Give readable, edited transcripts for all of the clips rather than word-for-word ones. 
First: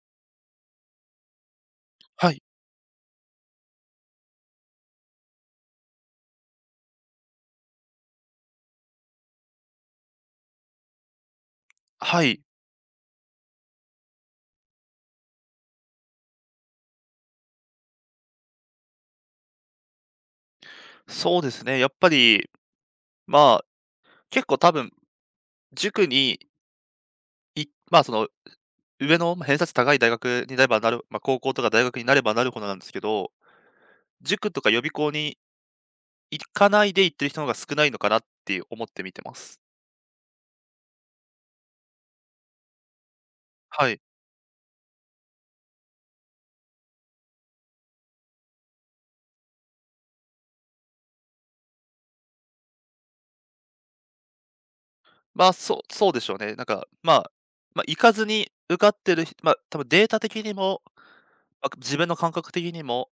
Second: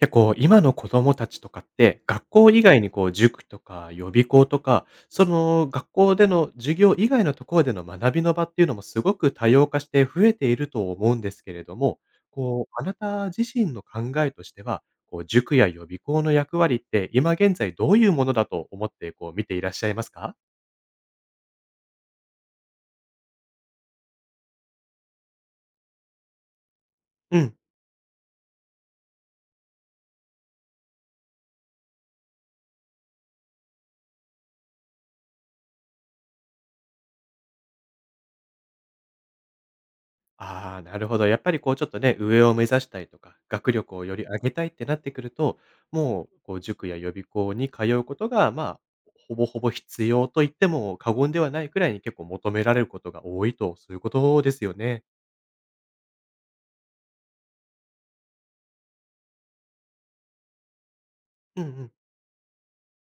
結構今の子供たちとかって、学はい、校以外に塾とか予備校とか、その学校での授業以外のところでの学びの場っていうのもすごく多様化して増えていると思うんですけれども、はい、あなた自身の考えとしては、塾や予備校の役割って今現在どういうものだと思って見ていらっしゃいますか？そうですね。やっぱり、まあ、結構多分、塾にうん。いまあ、その、上のまあ偏差値高い大学になればなるまあ、高校とか大学になればなるほどなんですけど、塾とか予備校に行かないで行ってる人の方が少ないのかなって思って見てます。ああ、なるほど。やっぱりちょっとね、上を目指したいとか、学は力い。をより上げたいってなってくると、もう塾や予備校に通うことが、ほぼほぼ必要と言っても過言ではないくらいに結構求められることが多いと、そういうことですよね。まあ、そうそうでしょうね。行かずに受かってる人まあ、多分データ的にも、うんうま、ん。自分の感覚的にも、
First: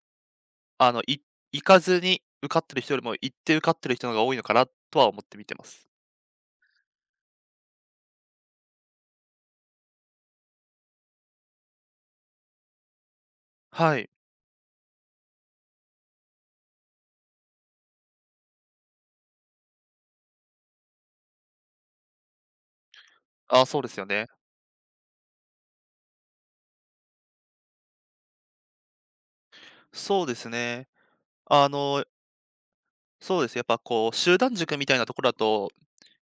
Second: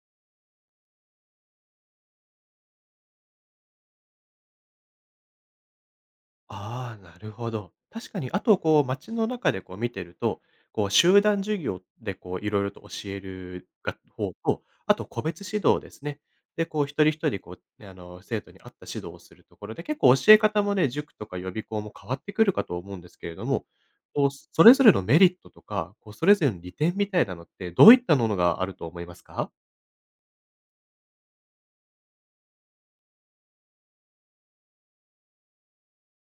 あの、い行かずに受かってる人よりも行って受かってる人の方が多いのかなとは思って見てます。ああ、なるほど。確かに、あと街の中で見てると、集団授業でいろいろと教えるがはい。方と、あと個別指導ですね。で、一人一人生徒に合った指導をするところで、結構教え方もね、塾とか予備校も変わってくるかと思うんですけれどあも、あ、そうですよね。それぞれのメリットとか、それぞれの利点みたいなのって、どういったものがあると思いますか？そうですね。あの、そうです。やっぱこう、集団塾みたいなところだと、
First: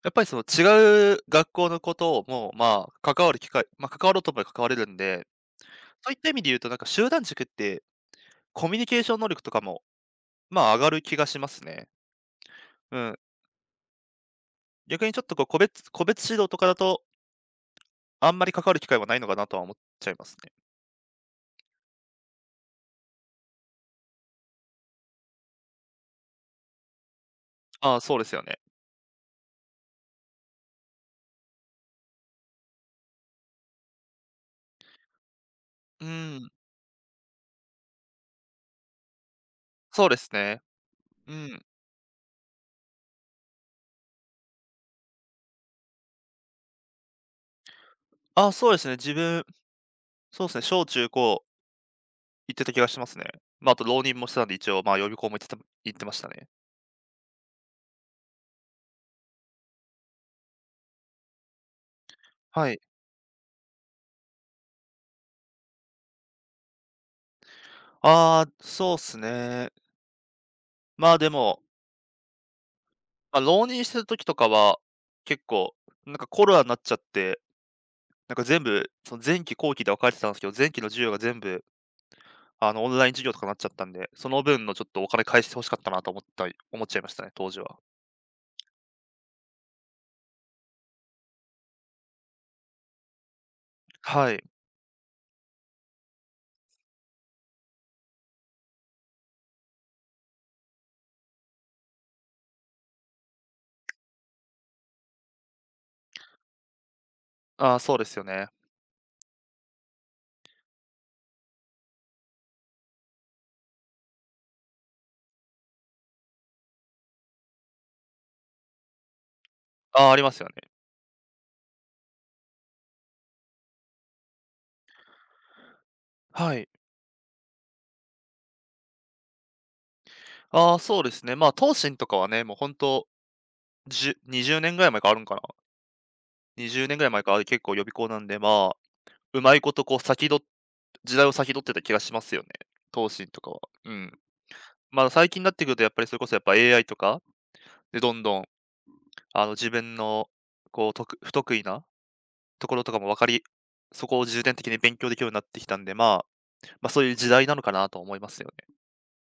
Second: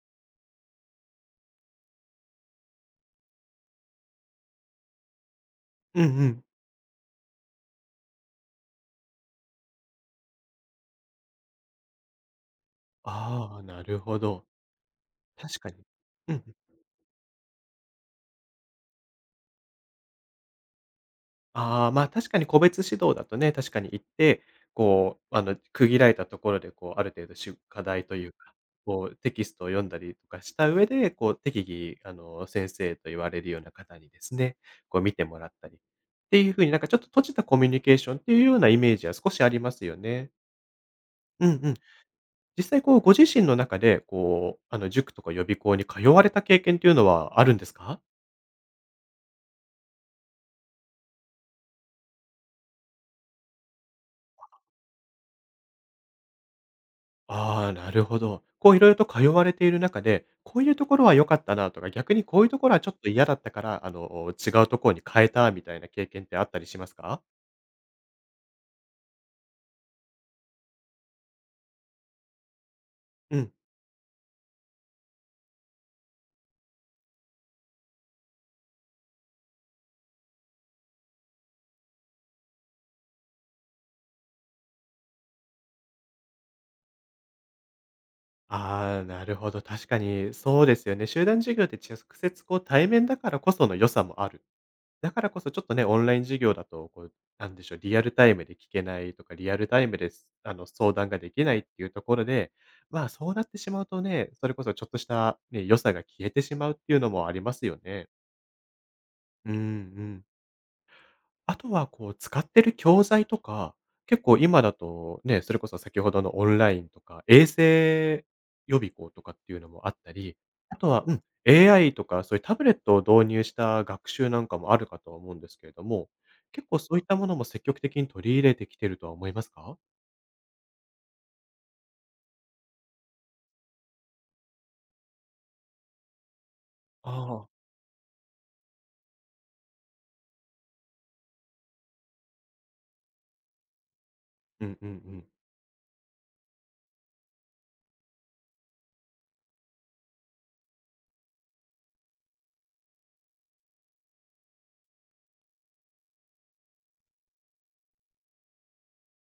やっぱりその違う学校のことをもう、まあ、関わる機会まあ、関わろうと思えば関われるんで、うんそういっうた意味ん。で言うとなんか集団塾って、コミュニケーション能力とかも、まあ、上がる気がしますね。うん。ああ、なるほど。逆にちょっとこう、個確かに。別個別う指ん。導とかだと、あんまり関わる機会はないのかなとは思っちゃいますね。ああ、確かに個別指導だとね、確かに行って、区切られたところで、ある程度し課ああ、題そとうでいうすよか、ね。テキストを読んだりとかした上で、適宜、先生と言われるような方にですね、見てもらったりっうていん、う風になんかちょっと閉じたコミュニケーションっていうようなイメージは少しありますよそうですね。ね。ううんん。うん。実際ご自身の中で、塾とか予備校に通われた経験っていうのはあるんですか？ああ、そうですね。自分、そうですね、小中高行ってた気がしますね。まあ、あと浪人もしてたんで、一応、まあ、予備校も行ってた行ってましたね。ああ、なるほど。いろいろと通われている中で、こういうところは良かったなとか、逆にこういうとはころい。はちょっと嫌だったから、違うところに変えたみたいな経験ってあったりしますか？ああ、そうっすね。まあ、でも、うまあ、ん。浪人してる時とかは、結構、なんかコロナになっちゃって、なんか全部、その前期後期で分かれてたんですけど、前期の授業が全部、あの、オンライン授業とかになっちゃったんで、その分のちょっとお金返して欲しかったなと思ったり思っちゃいましたね、当時は。ああ、なるほど、確かにそうですよね。集団授業って直接対面だからこその良さもあはる。い。だからこそちょっとね、オンライン授業だと、なんでしょう、リアルタイムで聞けないとか、リアルタイムです、相談ができないっていうところで、そうなってしまうとね、それこそちょっとした、ね、良さが消えてしまうっていうのもありますあよあ、そうでね。すよね。うんうん。あとは使ってる教材とか、結構今だとね、それこそ先ほどのオンラインとか、衛星予備校とかっていうのもあっああ、たありまり、すよね。あとは、うん、AI とかそういうタブレットを導入した学習なんかもあるかとは思うんですけれども、は結い。構そういったものも積極的に取り入れてきてるとは思いますか？ああ、そうですね。東進とかはね、もうほんと、20年ぐらい前からあるんかな。20年ぐらいあ前から、あれあ。結構予備校なんで、まあ、うまいことこう先取っ時代を先取ってた気がしますよね。東進とかは。うん。うんうんうまあ、ん。最近になってくるとやっぱりそれこそやっぱ AI とかでどんどん、あの、自分のこう、不得意なところとかも分かりそこを重点的に勉強できるようになってきたんで、まあ、そういう時代なのかなと思いますよね。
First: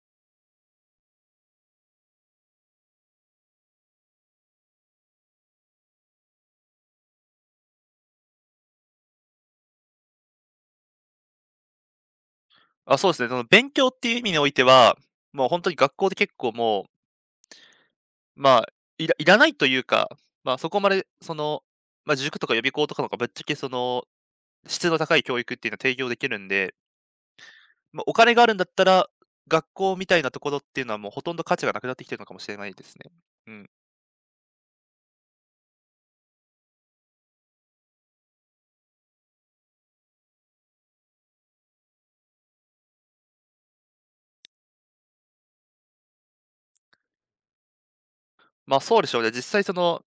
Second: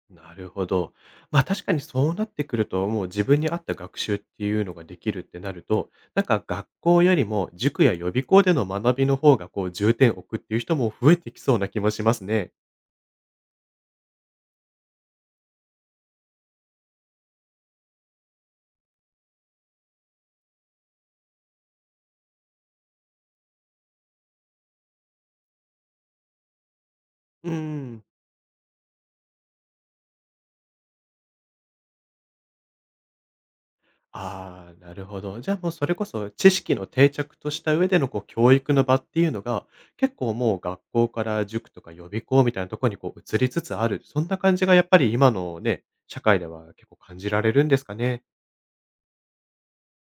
なるほど。まあ確かにそうなってくると、もう自分に合った学習っていうのができるってなると、なんか学校よりも塾や予備校での学びの方が重点を置くっていう人も増えてきそうな気もしますね。あ、そうですね、その勉強っていう意味においては、もう本当に学校で結構もう、まあ、いらないというか、まあ、そこまでその、まあ、塾とか予備校とかの方がぶっちゃけその質の高い教育っていうのは提供できるんで、うまあ、ん。お金があるんだったら、学校みたいなところっていうのはもうほとんど価値がなくなってきてるのかもしれないですね。うん。ああ、なるほど。じゃあもうそれこそ知識の定着とした上での教育の場っていうのが結構もう学校から塾とか予備校みたいなところに移りつつある。そんな感じがやっぱり今のね、社会では結構感じられるんですかね。ま、そうでしょうね。実際その、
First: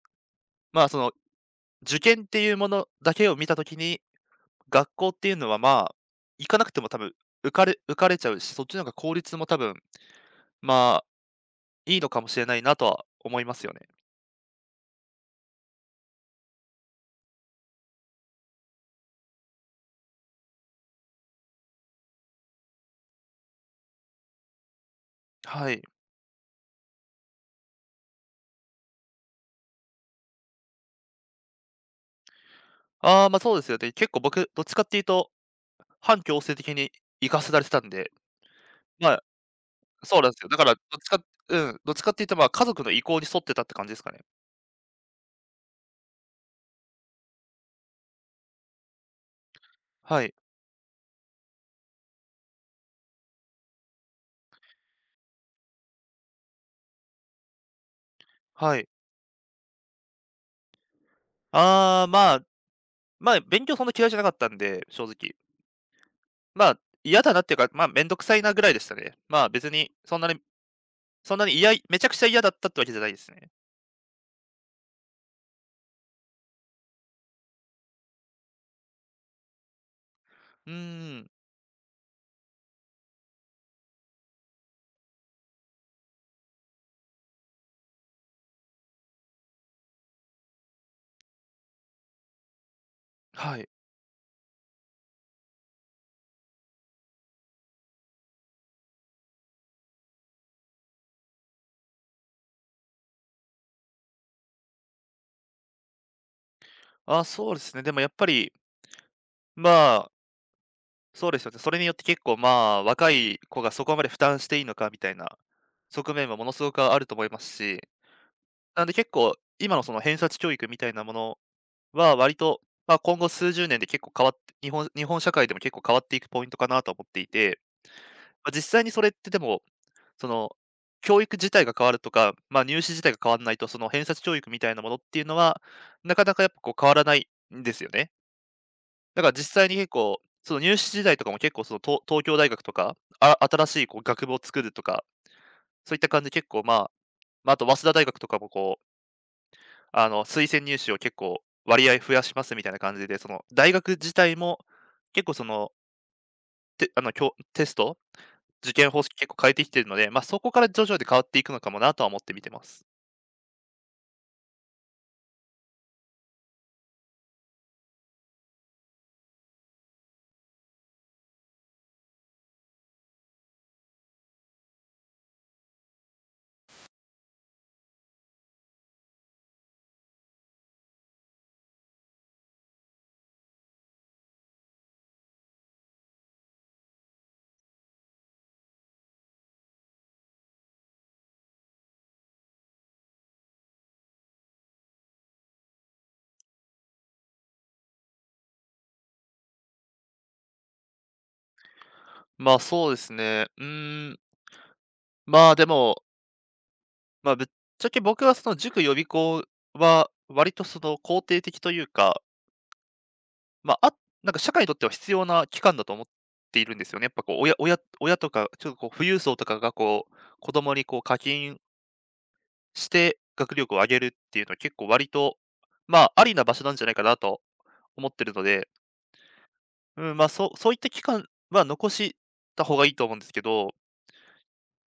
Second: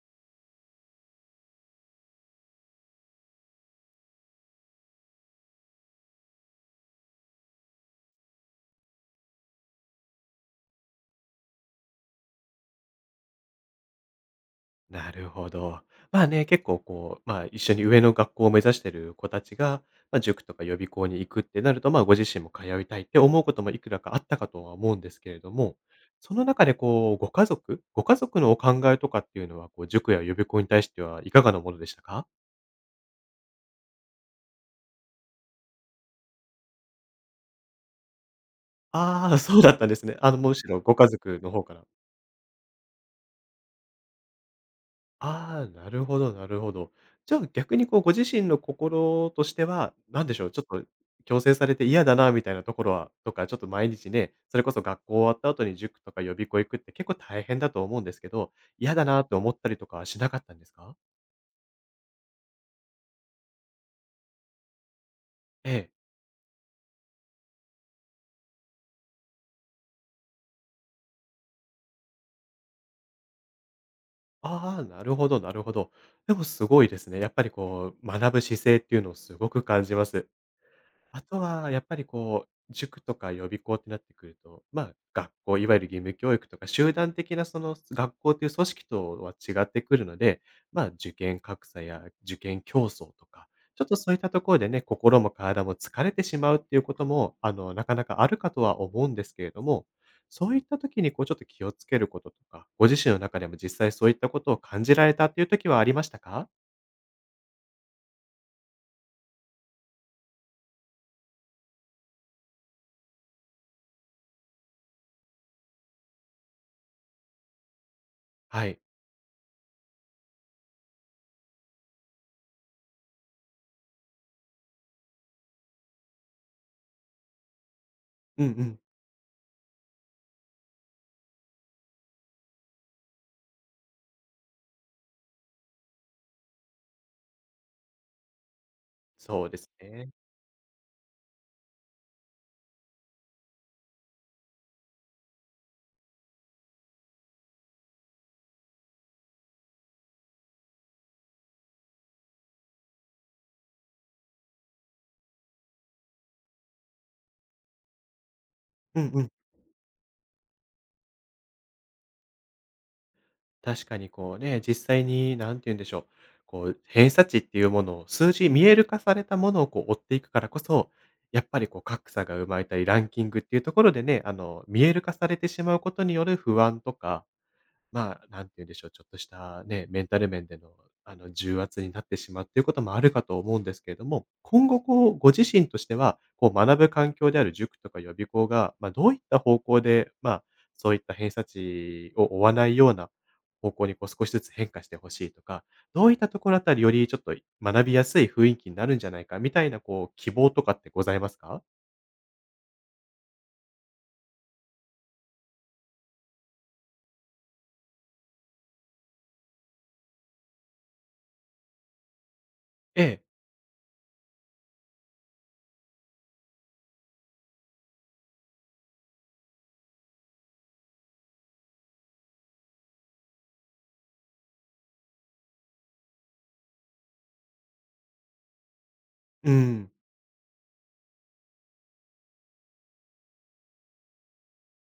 まあ、その受験っていうものだけを見たときに、学校っていうのは、まあ、行かなくても多分受かれちゃうし、そっちの方が効率も多分、まあ、いいのかもしれないなとは思いますよね。なるほど。まあね、結構まあ一緒に上の学校を目指してる子たちが、まあ塾とか予備校に行くってなると、まあご自身も通いたいって思うこともいくらかあったかとは思うんですけれどはも、い。その中でご家族のお考えとかっていうのは、塾や予備校に対してはいかがなものでしたか。ああ、ま、そうですよね。結構僕、どっちかっていうと、反強制的に行かせられてたんで、まあああー、そうだったんですそね。うなんあでの、すよ。むだしから、ろご家族の方から。どっちかって言うと、まあ、家族の意向に沿ってたって感じですかね。ああ、なるほどなるほど。じゃあ、逆にご自身の心としては、はなんい、でしょう、ちょっと強制されて嫌だなみたいなところはとか、ちょっと毎日ね、それこそ学校終わった後に塾とか予備校行くって結構大変だと思うんですけど、はい。嫌だなって思ったりとかはしなかったんですか？ああ、まあ、まあ、勉強そんな嫌いじゃなかったんで、正直。ええ。まあ、嫌だなっていうか、まあ、めんどくさいなぐらいでしたね。まあ、別にそんなにそんなに嫌いめちゃくちゃ嫌だったってわけじゃないですね。ああ、なるほどなるほど。でもすごいですね。やっぱり学ぶ姿勢っていうのをすごく感じます。うーあん、とは、やっぱり塾とか予備校ってなってくると、まあ、学校、いわゆる義務教育とか、集団的なその学校という組織とは違ってくるので、まあ、受験格差や受験競争とか、はい。ちょっとそういったところでね、心も体も疲れてしまうっていうことも、なかなかあるかとは思うんですけれども、そういった時にちょっと気をつけることとか、ご自身の中でも実際そういったことを感じられたっていう時はありましたか。あ、そうですね。でもやっぱり、まあ、そうですよね。それによって結構、まあ、若い子がそこまで負担していいのかみたいな側面はものすごくあると思いますし、はい。なんで結構、今のその偏差値教育みたいなものは、割と、まあ、今後数十年で結構変わって日本社会でも結構変わっていくポイントかなと思っていて、うんまうあ、実ん。際にそれってでも、その、教育自体が変わるとか、まあ、入試自体が変わらないと、その偏差値教育みたいなものっていうのは、なかなかやっぱこう変わらないんですよね。だからそう実で際すに結ね。構、その入試時代とかも結構その、東京大学とか、あ新しいこう学部を作るとか、そういった感じで結構、まあ、あと早稲田大学とかもこうあの、推薦入試を結構割合増やしますみたいな感じで、その、大学自体も結構その、てあの、きょテスト、受験う方ん式う結ん。構変えてきてるので、まあ、そこから徐々に変わっていくのかもなとは思って見てます。確かにね、実際になんて言うんでしょう、偏差値っていうものを数字見える化されたものを追っていくからこそ、やっぱり格差が生まれたり、ランキングっていうところでね、あの見える化されてしまうことによる不安とか、まあ、なんて言うんでしょう、ちょっとしたね、メンタル面での、重圧になってしまうっていうこともあるかと思うんですけれども、今後ご自身としては、学ぶ環境である塾とか予備校が、まあ、どういった方向で、まあ、そういった偏差値を追わないような方向に少しずつ変化してほしいとか、どういったところあたりよりちょっと学びやすい雰囲気になるんじゃないかみたいな希望とかってございますか。そうですね。うーん、まあ、でも、ぶっちゃけ僕はその塾予備校は割とその肯定的というか、ええ。まあ、なんか社会にとっては必要な期間だと思っているんですよね。やっぱこう親とかちょっとこう富裕層とかがこう、子供にこう課金して、学力を上げるっていうのは結構割と、まあ、ありな場所なんじゃないかなと思ってるので、うん。うん、まあ、そういった期間は残した方がいいと思うんですけど、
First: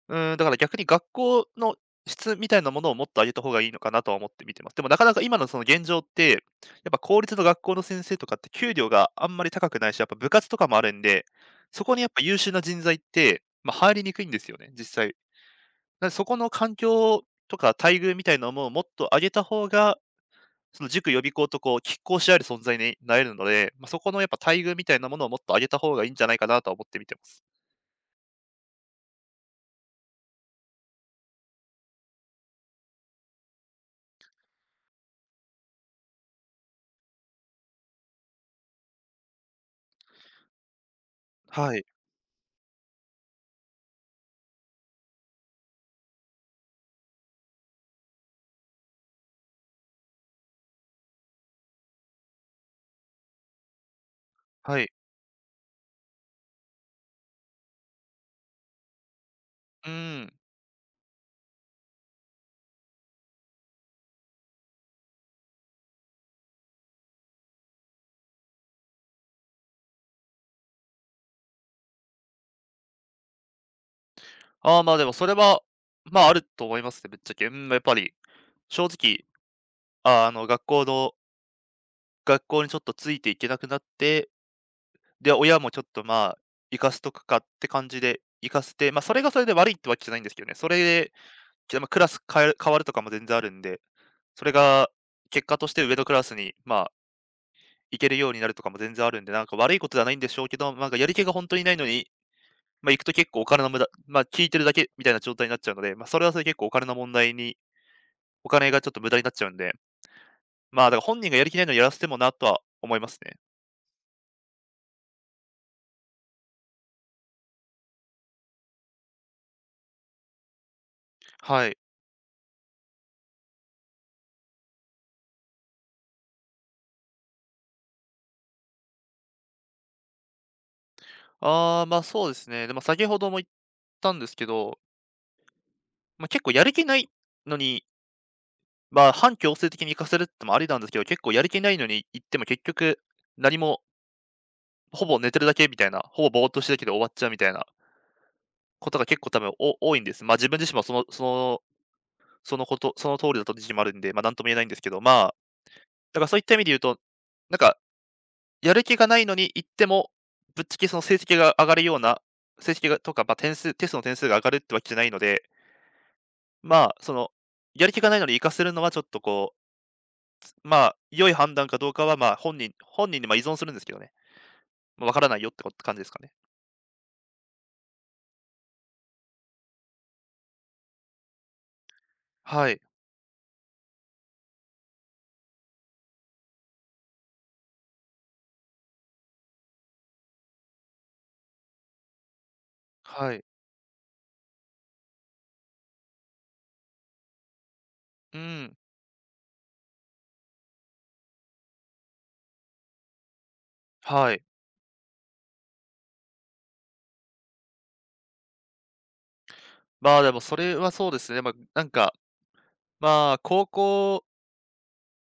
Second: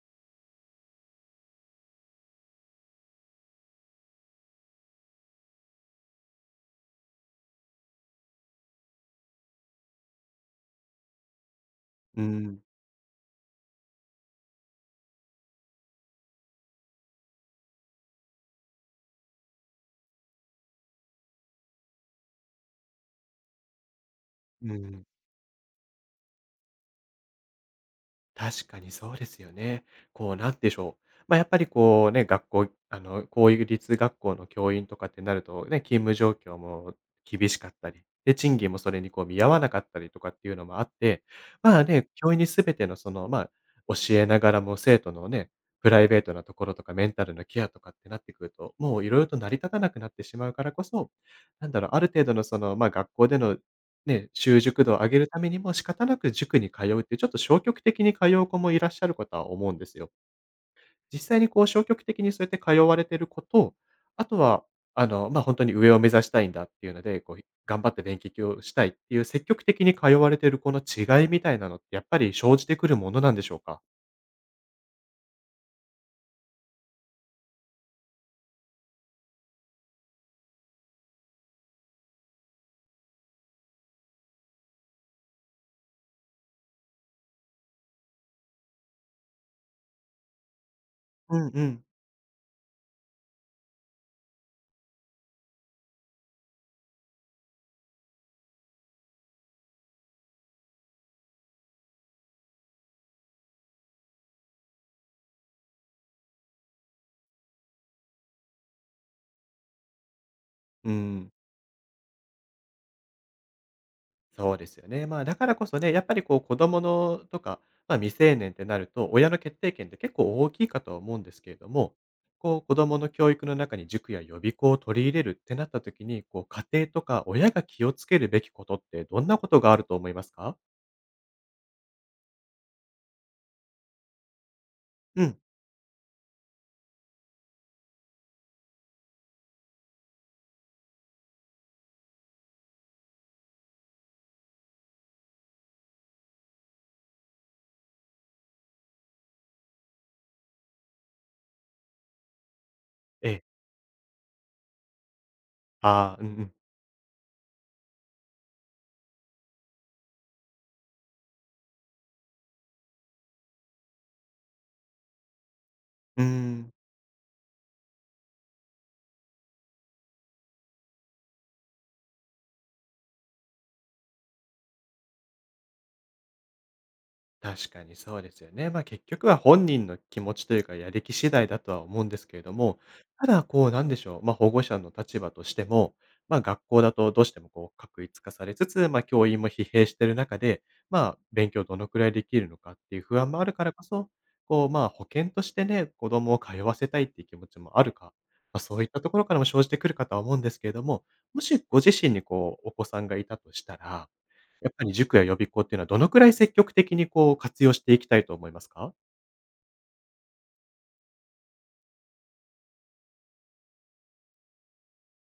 うん、だから逆に学校の質みたいなものをもっと上げた方がいいのかなとは思って見てます。でもなかなか今のその現状って、やっぱ公立の学校の先生とかって給料があんまり高くないし、やっぱ部活とかもあるんで、そこにやっぱう優秀なん。人材って、まあ、入りにくいんですよね、実際。なんでそこの環境とか待遇みたいなものをもっと上げた方がその塾予備校とこう拮抗し合える存在になれるので、まあ、そこのやっぱ待う遇みたいん。なものをもっと上げた方がいいんじゃないかなとは思って見てます。確かにそうですよね。こう、なんでしょう。まあ、やっぱりね、学校、あの、公立学校の教員とかってなるとね、勤務状況も厳しかったり、で、賃金もそれに見合わなかったりとかっていうのもあって、はまあい、ね、教員にすべてのその、まあ、教えながらも生徒のね、プライベートなところとかメンタルのケアとかってなってくると、もういろいろと成り立たなくなってしまうからこそ、なんだろう、ある程度のその、まあ学校でのね、習は熟い。度を上げるためにも仕方なく塾に通うっていう、ちょっと消極的に通う子もいらっしゃることは思うんでうすよ。ん。実際にこう消極的にそうやって通われてる子と、あとは、本当に上を目指したいんだっていうので、こう頑張って勉強をしたいっていう積極的に通われてる子の違いみたいなのって、やっぱり生じてくるものなんでしょうか？ああ、まあ、でもそれは、ま、あると思いますね、ぶっちゃけ。うん、やっぱり正直、ああの、学校の学校にちょっとついていけなくなって、で、親もちょっと、まあ、行かせとくかって感じで行かせて、ま、それがそれで悪いってわけじゃないんですけどね。それで、うんうじゃ、ん。まあ、クラス変える変わるとかも全然あるんで、それが結果として上のクラスに、まあ行けるようになるとかも全然あるんで、なんか悪いことではないんでしょうけど、なんかやり気が本当にないのに、まあ、行くと結構お金の無駄、まあ、聞いてるだけみたいな状態になっちゃうので、まあ、それはそれで結構お金の問題にお金がちょっと無駄になっちゃうんで、まあ、うだから本人ん。がやる気ないのにやらせてもなとは思いますね。そうですよね。まあ、だからこそね、やっぱりこう子供のとか、まあ、未成年ってなると、親の決定権って結構大きいかとは思うんですけれはどい。も、こう子供の教育の中に塾や予備校を取り入れるってなった時に、こう家庭とか親が気をつけるべきことってどんなことがあると思いますか。そうですね。でも先ほども言ったんですけど、うん。結構やる気ないのに、反強制的に行かせるってのもありなんですけど、結構やる気ないのに行っても結局、何もほぼ寝てるだけみたいな、ほぼぼーっとしてるだけで終わっちゃうみたいなことが結構多分お多いんです。まあ、自分自身もそのこと、その通えりえ。だと自身もあるんで、なんとも言えないんですけど、まあ、ああ、だかうらんそうういっん。た意味で言うと、なんか、やる気がないのに行っても、ぶっちゃけその成績が上がるような、成績がとか、点数テストの点数が上がるってわけじゃないので、うーん。まあ、その、やる気がないのに行かせるのはちょっとこう、まあ、良い判断かどうかは、まあ、本人に、依存するんですけどね。わからないよってこ感じですかね。確かにそうですよね。まあ、結局は本人の気持ちというか、やる気次第だとは思うんですけれどはも、い、ただこうなんでしょう、まあ、保護者の立場としても、まあ、学校だとどうしてもこう確一化されつつ、まあ、教員も疲弊している中で、まあ、勉強どのくらいできるのかっていう不安はもい。あるからこそ、こうまあ保険としてね、子供を通わせたいっていう気持ちもあるか、うまあ、ん、そういったところからも生じてくるかとは思うんですけれども、もしご自身にこうお子さんがいたとしたら、はい。やっぱり塾や予備校っていうのは、どのくらい積極的にこう活用していきたいと思いますか？まあ、でもそれはそうですね。まあ、高校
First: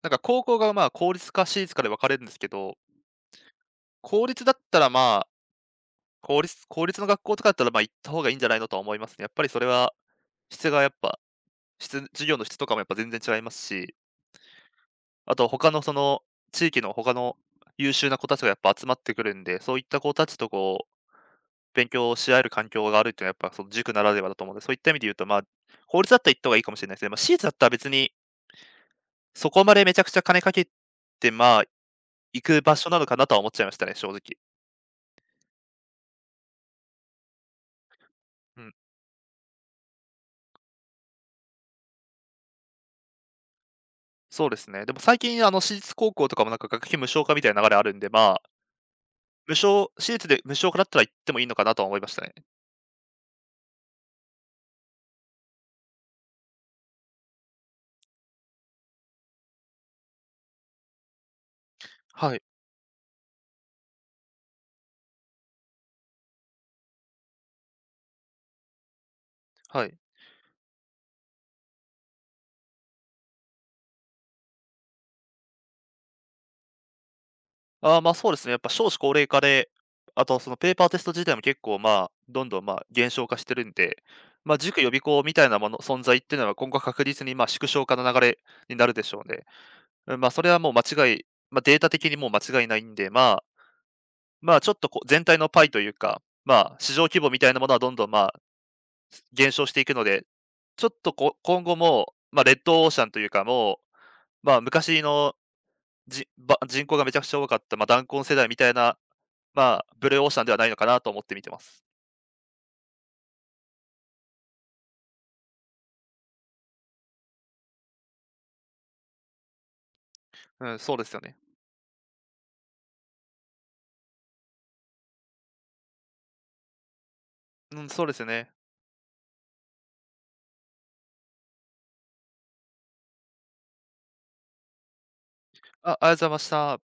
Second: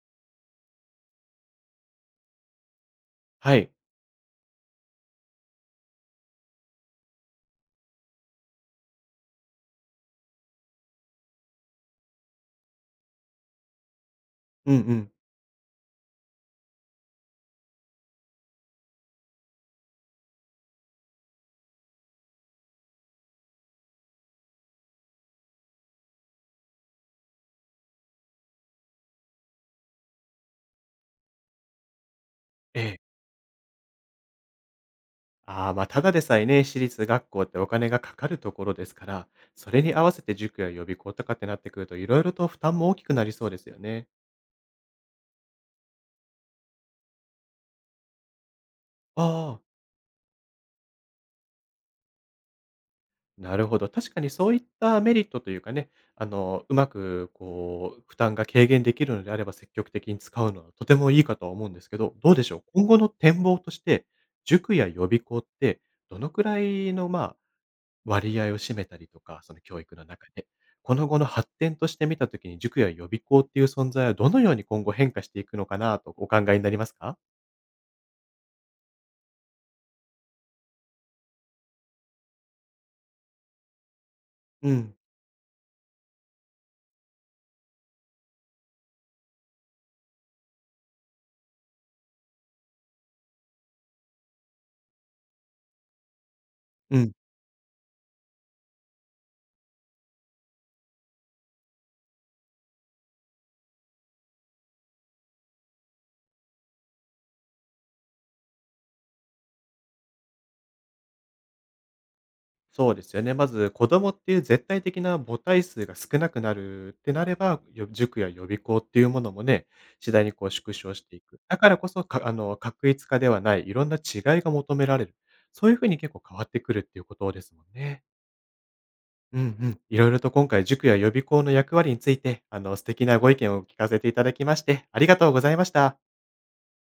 なんか高校が公立か私立かで分かれるんですけど、はい。公立だったらまあ、公立の学校とかだったら、行った方がいいんじゃないのとは思いますね。やっぱりそれは、質がやっぱ、質授業の質とかもやっぱ全然違いますし、うんうん。あと他のその、地域の他の優秀な子たちがやっぱ集まってくるんで、そういった子たちとこう、勉強し合える環境があるっていうのはやっぱその塾ならではだと思うので、そういった意味で言うと、まあ、公立だったら行った方がいいかもしれないですね。私立だったら別に、そこまでめちゃくちゃ金かけて、行く場え所なえ。のかなとは思っちゃいましたね、正直。ああ、まあ、ただでさえね、私立学校ってお金がかかるとうこん。ろですから、それに合わせて塾や予備校とかってなってくると、色々と負担も大きくなりそうですよね。そうですね。でも最近、私立高校とかもなんか学費無償化みたいな流れあるんで、まあ、ああ。私立で無償化だったら行ってもいいのかなとは思いましたね。なるほど。確かにそういったメリットというかね、あの、うまくこう、負担が軽減できるのであれば積極的に使うのはとてもいいかとは思うんですけど、どはうい、でしょう今後の展望として、塾や予備校ってどのくらいの、まあ、割合を占めたりとか、その教は育い。の中で、この後の発展として見たときに塾や予備校っていう存在はどのように今後変化していくのかなとお考えになりますか。そうですね、やっぱ少子高齢化で、あとそのペーパーテスト自体も結構、まあ、どんどん、まあ、減少化してるんで、まあ、う塾予ん。備校みたいなもの存在っていうのは今後確実に、まあ、縮小化の流れになるでしょうね。うん、まあ、それはもう間違いまあ、データ的にもう間違いないんで、まあ、ちょっとこう全体のパイというか、まあ、市う場ん。規模みたいなものはどんどん、まあ、減少していくので、ちょっとこ今後も、まあ、レッドオーシャンというか、もう、まあ、昔のじば人口がめちゃくちゃ多かった、まあ、弾痕世代みたいな、まあ、ブルーオーシャンではないのかなと思って見てます。そうですよね。まず子供っていう絶対的な母体数が少なくなるってなれば、よ塾や予備校っていうものもね、次第にこうう縮ん、小そうしですてよいね。く。だからこそ、かあの、確一化ではない、いろんな違いが求められる。そういうふうに結構変わってくるっていうことですもんうん、そね。うですよね。うんうん。いろいろと今回塾や予備校の役割について、あの、素敵なご意見を聞かせていただきまして、ありがとうございましあ、あた。りがとうございました。